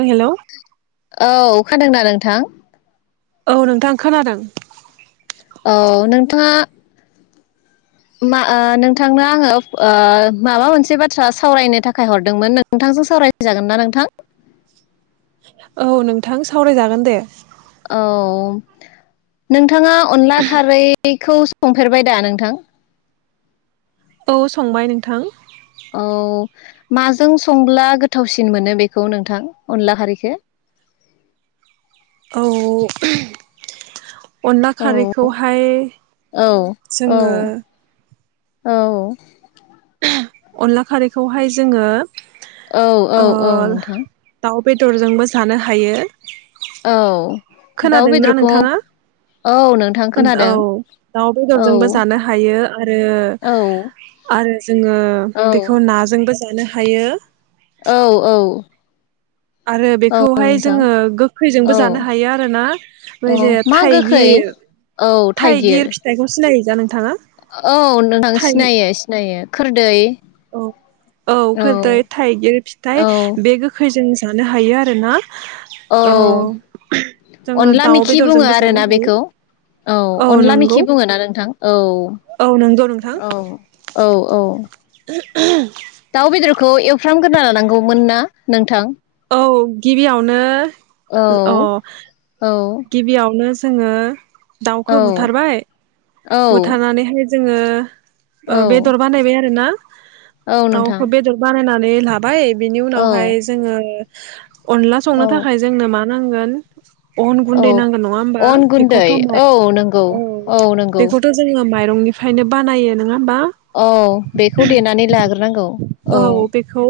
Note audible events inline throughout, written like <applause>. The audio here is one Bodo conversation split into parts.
हेलौ औ खोनादोंना नोंथां औ नोंथां खोनादों। औ नोंथाङा मा ओ नोंथांनो आङो ओ माबा मोनसे बाथ्रा सावरायनो थाखाय हरदोंमोन नोंथांजों सावराय जागोन ना नोंथां? औ नोंथां सावरायजागोन दे। औ नों थाङा अनला खारैखौ सं फेरबाय दा नोंथां? औ संबाय नोंथां औ माजों संब्ला गोथावसिन मोनो बेखौ नोंथां अनला खारैखो? औ अनला औ खारैखौहाय औ औ जोङो औ अनला खारैखौहाय जोङो औ औ ओ औ नोंथां दाउ बेदरजोंबो जानो हायो। औ दाउ खोनादोंना बेदरखौ नोंथाङा औ नोंथां औ खोनादों दाउ औ बेदरजोंबो जानो हायो आरो औ आरो जोंङो औ बेखौ नाजोंबो जानो हायो। औ औ आरो औ बेखौहाय नोंथां जोंङो औ गोखैजोंबो जानो हायो आरोना औ बे जे मा गोखै थाइगिर थाइगिर फिथाइखौ सिनायो? दा नोंथाङा औ नोंथां थाइ सिनायो सिनायो। खोरदै औ औ खोरदै थाइगिर फिथाइ औ बे गोखैजों जानो हायो आरो ना औ जोङो अनला दाउ मेखि बुङो बेदरजोंबो जानो आरोना हायो बेखौ औ अनला मेखि बुङोना नोंथां औ औ नंगौ नोंथां औ औ औ। <unintelligible> दाउ बेदरखौ एवफ्रामग्रोना लानांगौमोना नोंथां। औ गिबियावनो औ औ। गिबिआवनो जोङो औ दाउखौ बुथारबाय औ बुथारनानैहाय जोंङो औ ओ बेदर बानायबाय आरो ना औ नोंथां दाउखौ बेदर बानायनानै बे लाब ओमफ्राय बिनि औ उनावहाय जोङो अनला संनो औ थाखाय जोंनो मा नांगोन? अन औ गुन्दै नांगोन नङा होमबा? अन गुन्दै बेखौथ' माइ औ नंगौ औ बेखौथ जोंङो माइरंनिफ्रायनो बानायो नोंङा बा औ बेखौ देनानै लाग्रोनांगौ औ बेखौ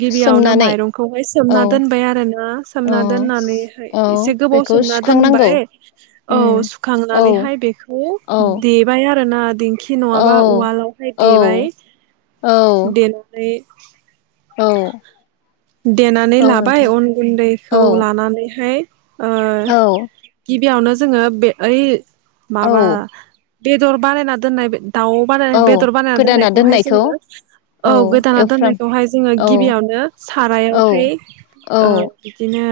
गिबियावनो सोमनानै माइरंखौहाय औ सोमना दोनबाय आरोना औ सोमना दोननानैहाय औ एसे गोबाव बेखौ सोमना सुखांनांगौ दोनबाय औ उम औ सुखांनानैहाय बेखौ औ देबाया <unintelligible> खि औ नङाबा उवालावहाय औ देबाय औ देनानैनानै औ। देनानै औ लाबाय नोंथां अन औ गुन्दैखौ लानानैहाय ओ औ गिब बेयावनो जोङो बे ओइ औ माबा बेदर बानायना दोननाय बे दाउ बानाय औ बेदर बानायना गोदाना दोननायखौहाय दोननायखौ जोङो औ गोदाना एवफ्राम दोननायखौहाय जोङो औ गिबियावनो औ सारायावहाय औ बिदिनो।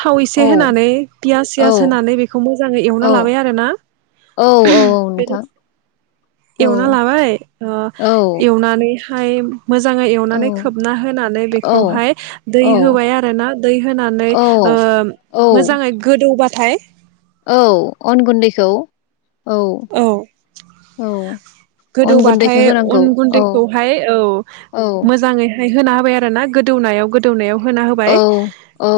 थाव एसे औ होनानै पियास औ सियास होनानै बेखौ मोजाङै एवना औ लाबाय आरोना औ औ नोंथां <unintelligible> औ एवना लाबाय ओ औ एवनानै ओमफ्राय मोजांङै एवनानै खोबना होनानै हाय आरो औ दै औ होबाय आरो ना दै औ औ बाथाय औ अन गुन्दैखौ औ औ अन गोदौबाथाय गुन्दैखौ होनांगौ अन औ गुन्दैखौहाय औ औ मोजाङै होय होना आरो ना गोदौनायाव गोदौनायाव होना होबाय औ औ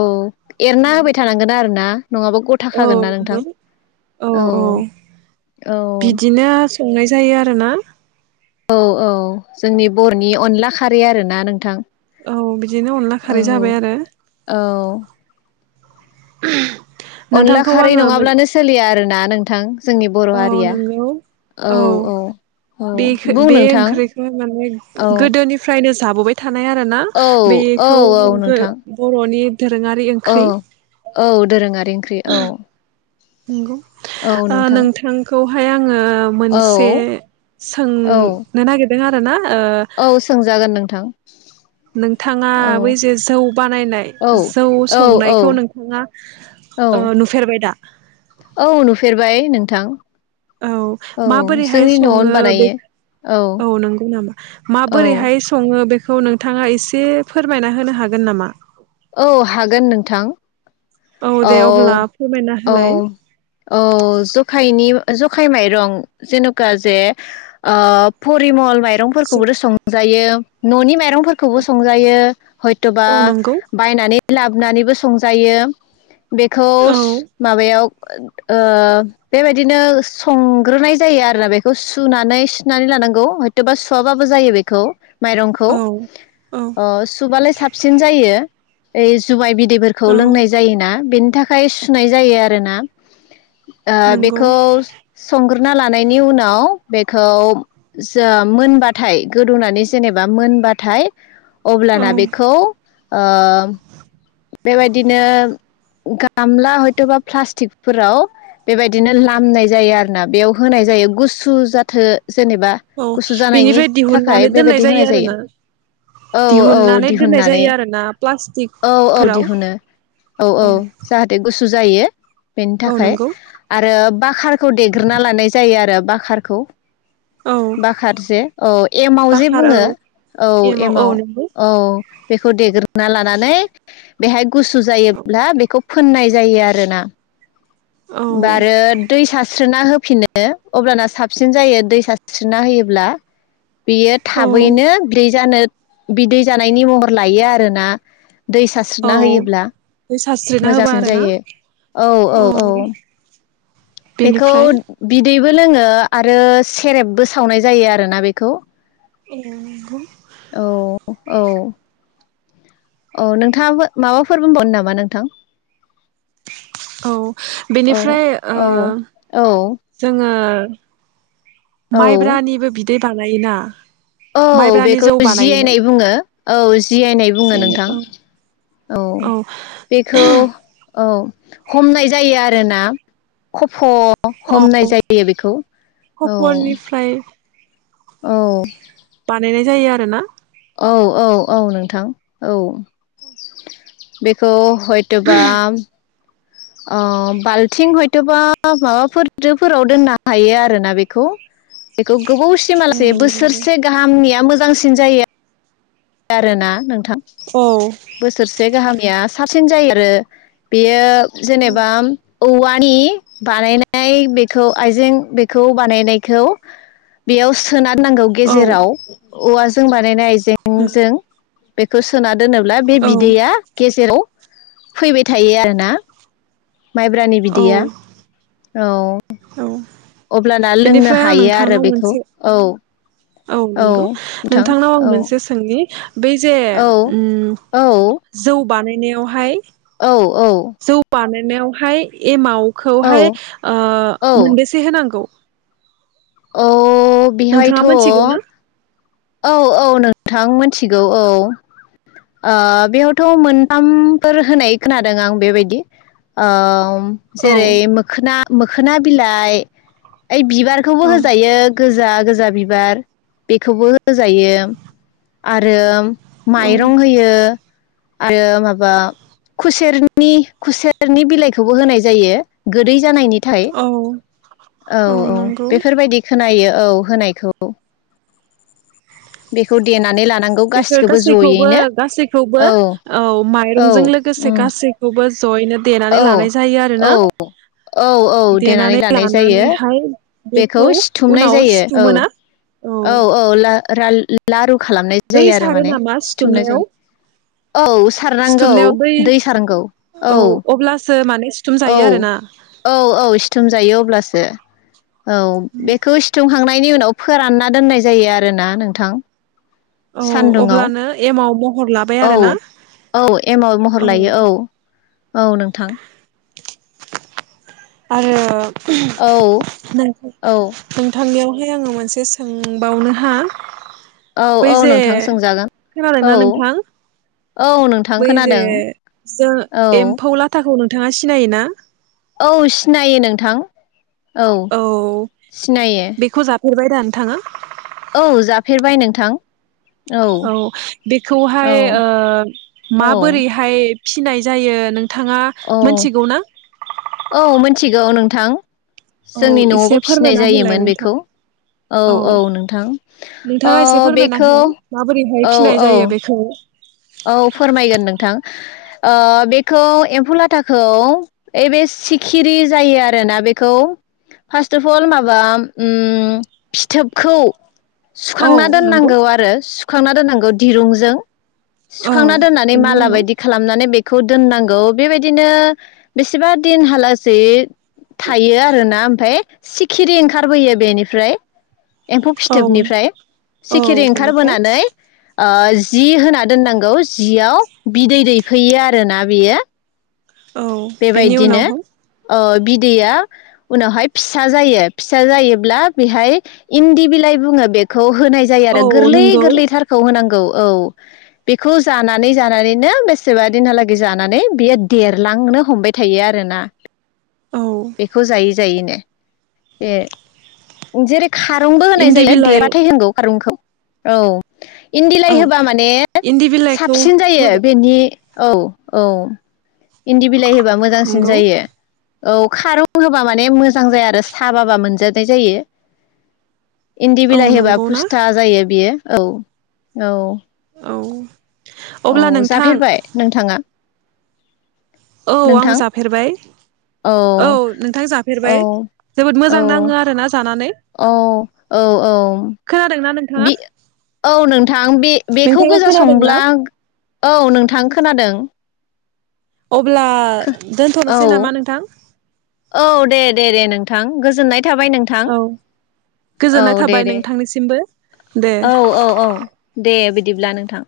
एरना होबाय थानांगोन आरो ना? नङाबा औ गथाखागोननाना नंगौ नोंथां औ औ बिदिनो संनाय जायो आरोना औ औ जोंनि बर'नि अनला खारै आरोना नोंथां। औ बिदिनो अनला औ खारै जाबाय आरो। औ <inaudible> अनला नोंथांखौ खारै आङो नङाब्लानो सोलिया आरो ना नोंथां? जोंनि बर' औ हारिया नोंगौ औ औ बे बुं बे नोंथां ओंख्रिखौ माने औ गोदोनिफ्रायनो जाबोबाय था थानाय आरो ना औ औ बेखौ औ नोंथां बर'नि दोरोङारि औ ओंख्रि औ दोरोङारि ओ ख्रि औ। नंगौ औ ओ नोंथां नोंथांखौ ओमफ्राय आङो मोनसे औ औ सोंनो नागेर दों आरो ना औ सोंजागोन नोंथां। नोंथाङा औ बै जे जौ बानायनाय औ जौ औ संनायखौ औ नोंथाङा ओ औ नुफेरबाय दा? औ नुफेरबाय नोंथां। औ माबोरैहाय जोंनि न'आवनो सङो बे बानायो औ नंगौ नामा औ माबोरैहाय सङो बे खौ नोंथाङा एसे फोरमायना होनो हागोन नामा? औ हागोन नोंथां औ दे अब्ला फोरमायना औ होलाय औ जखायनि जखाइ माइरं जेनखा जे ओ परिमल माइरंफोरखौबो संजायो। न'नि मा रंफोरखौबो संजायो हयथबा औ नंगौ बायनानै लाबोनानैबो संजायो। बेखौ औ माबायाव ओ बेबायदिनो संग्रोनाय जायो आरोना बेखौ सुनानै सिनानै लानांगौ हयथ'बा सुवाबाबो जायो बेखौ। माइरंखौ औ औ ओ सुबालाय साबसिन जायो। यै जुमाइ बि दैफोरखौ औ लोंनाय जायोना बेनि थाखाय सुनाय जायो आरोना ओ नंगौ बेखौ संग्रो हुना लानायनि उनाव बेखौ जो मोनबाथाय गोदौनानै जेनेबा मोनबाथाय औ अब्लाना बेखौ ओ बेबायदिनो गामला हयथबा प्लास्टिकफोराव बेबायदिनो लामनाय जायो आरोना बेयाव होनाय जायो गुसु जाथो जेनेबा औ गुसु जानायनि बिनिफ्राय थाखाय दिहुननानै दोननाय बेबायदि होनाय जायो आरोना औ औ दिहुननानै दोननाय दिहुननानै जायो आरोना प्लास्टिक औ औ दिहुनो औ औ जाहाथे गु गुसु जायो बेनि औ थाखाय नंगौ आरो बाकारखौ देग्रोना लानाय जायो आरो बाकारखौ औ बाखारारजे औ एमाव जे बाखार औ बुङो औ औ एमाव नंगौ औ बेखौ देग्रोनना लानानै बेहाय गुसु जायोब्ला बेखौ फ फोननाय जायो आरोना औ बा आरो दै सा स्रिना होफिनो अब्लाना साबसिन जायो दैसा सास्रिना होयोब्ला। बेयो औ थाबैनो ब्रै जानो बिदै जानायनि महर लायो आरोना। दै औ सारास्रिना होयोब्ला दै सारस्रिना होबा मोजांसिन आरोना जायो औ औ औ बेखौ बेनिफ्राय बि दैबो लोङो आरो सेरेबबो सावनाय जायो आरोना बेखौ। औ <inaudible> औ। औ नोंथाङा माबाफोर बुंबावनो नामा नोंथां? औ औ बेनिफ्राय ओ औ औ जोङो <inaudible> औ माइब्रानिबो बि दै बानायोना? औ माइब्रानि बेखौ जौ बानायोना जिआइनाय बुङो। औ जिआयनाय बुङो जेनो नोंथां औ बेखौ औ हमनाय जायो आरोना खफ औ हमनाय जायो बेखौ औ खफरनिफ्राय औ बानायनाय जायो आरोना औ औ औ नोंथां औ बेखौ हयथ' बा ओ बाल्थिं हयथबा माबाफोरफोराव दोननो हायो आरोना बेखौ बेखौ गोबावसिमालासे बोसोरसे गाहामनिया मो मोजांसिन जायो। आरोना नोंथां। औ बोसोरसे गाहामया साबसिन जायो आरो बेयो जेनेबा औवानि बानायनाय बेखौ आइजें बेखौ बानायनायखौ बेयाव सोनारनांगौ औ गेजेराव। औवाजों बानायनाय जों बेखौ सोना दोनोब्ला बे औ बिदैया गेजेराव फैबाय थायो आरोना। माइब्रानि औ बिदैया औ। औ अब्लाना लोंनो बेनिफ्राय आं हायो आरो नोंथांनाव बेखौ मोनसे औ औ नंगौ नोंथां नोंथांनाव आं औ मोनसे सोंनि बै जे औ उम औ जौ। बानायनायावहाय जौ बानाय नायावहाय एमाव औ खौहाय ओ मोनबेसे होनांगौ अ बिहायथ। नोंथाङा मोनथिगौ ना? औ औ नोंथां मोनथिगौ औ बेयावथ' मोनथामफोर होनाय खोनादों आं बेबायदि औ जेरै मोखोना मोखोना बिलाइ ओइ बिबार खौबो औ होजायो गोजा गोज फुजा बिबार बेखौबो होजायो आरो औ माइरं होयो आरो माबा खुसेरनि खुसेरनि बिलाइखौबो होनाय जायो गोदै जानायनि। थाय औ औ औ। बेफोरबायदि खोनायो। औ होनायखौ बेखौ देनानै लानांगौ बेफोर गासिखौबो गासैखौबो जयैनो गासैखौबो औ औ औ माइरंजों लोगोसे उम गासैखौबो। जयैनो देनानै औ लानाय जायो आरोना औ औ औ देनानै लानाय जायो लानानैहाय। बेखौ सिथुमनाय उनाव जायो औ सिथुमोना औ औ ला <unintelligible> खालामनाय दै जायो आरो सारो माने नामा सिथुमनाय सिथुमनायाव जायो। औ सारनांगौ दै सारनांगौ औ अब्लासो माने सिथुम औ जायो आरोना औ औ सिथुम जायो अब्लासो। <unintelligible> औ बेखौ सिथुमखांनाय। नि उनाव फोरानना दोननाय जायो आरोना नोंथां। औ सान्दुंआव अब्लानो एमाव महर लाबाय औ आरोना औ एमाव औ महर लायो औ औ नोंथां। आरो। औ नों औ नोंथांनियाव। <unintelligible> आङो मोनसे सोंबावनो हा। औ बै औ जे नोंथां सोंजागोन औ खोनादोंना नोंथां औ नोंथां बै जे खोनादों जों औ एम्फौ लाथाखौ नों नोंथाङा सिनायोना। औ सिनायो नोंथां। औ सिनायो। फेर बायदा नोथांआ। औ जाफेरबाय नोंथां। औ औ बेखौहाय ओ औ माबोरैहाय फिनाय जायो नों औ औ मिथिगौ नों थां जोंनि औ एसे नआवबो फिसिनाय फोरमायना होलाय जायोमोन नोंथां बेखौ औ औ नोंथां ओ नोंथाङा एसे फोरमायना बेखौ हो माबोरैहाय औ फिनाय औ। जायो बेखौ औ फोरमायगोन नोंथां ओ बेखौ एम्फौ लाथाखौ ओइ बे सिखिरि जायो आरोना बेखौ फार्स्ट अफ अल माबा फिथोबखौ। औ सुखांना नंगौ दोननांगौ आरो हुखांना दोननांगौ दिरुंजों। औ सुखांना दोननानै बेनि माला उनाव बायदि खालामनानै बे खौ दोननांगौ बेबायदिनो बेसेबा दिनहालासेै थायो आरोना ओमफाय। सिखिरि ओंखारबोयो बेनिफ्राय एम्फौ औ फिथोबनिफ्राय औ सिखिरि बेनिफ्राय ओंखारबोनानै ओ जि होना दोननांगौ जियाव बिदै दैफैयो आरोना बेयो। औ बेनि बेबायदिनो उनावहाय ओ बिदैया उनावहाय फिसा जायो फिसा जायोब्ला बेहाय इन्दि बिलाइ बुङो बेखौ होनाय जायो आरो औ गोरलै नंगौ गोरलैथारखौ होनांगौ। औ बेखौ जानानै जानानैनो बेसेबा दिनहालागै जानानै बियो देरलांनो हमबाय थायो आरोना। औ बेखौ जायो। जायो नो ए जेरै खारुनबो होनाय इन्दि जायो बिलाइ देरबाथाय होनांगौ खारुनखौ औ औ इन्दिलाइ होबा माने इन्दि बिलाइखौ साबसिन जायो होबा बेनि औ औ इन्दि मोजांसिन नंगौ जायो। औ खारौ होबा माने मोजां जाया आरो साबाबा मोनजानाय जायो। इन्दि औ बिलाइ होबा नंगौ ना फुस्था जायो बियो। औ औ औ औ अब्ला नोंथां जाफेरबाय नोंथाङा? औ आं नोंथां जाफेरबाय औ नोंथां औ जाफेरबाय जोबोद मोजां औ नाङो आरोना जानानै औ औ औ। खोनादोंना नोंथाङा बे औ नोंथां बे बेखौ नोंथाङा गोजा खोनादोंना संब्ला औ नोंथां खोनादों। अब्ला खो औ दोनथनोसै नामा नोंथां? थां गोजोननाय थाबाय नोंथां औ गोजोननाय औ दे थाबाय दे नोंथांनिसिमबो दे औ औ औ दे बिदिब्ला नोंथां।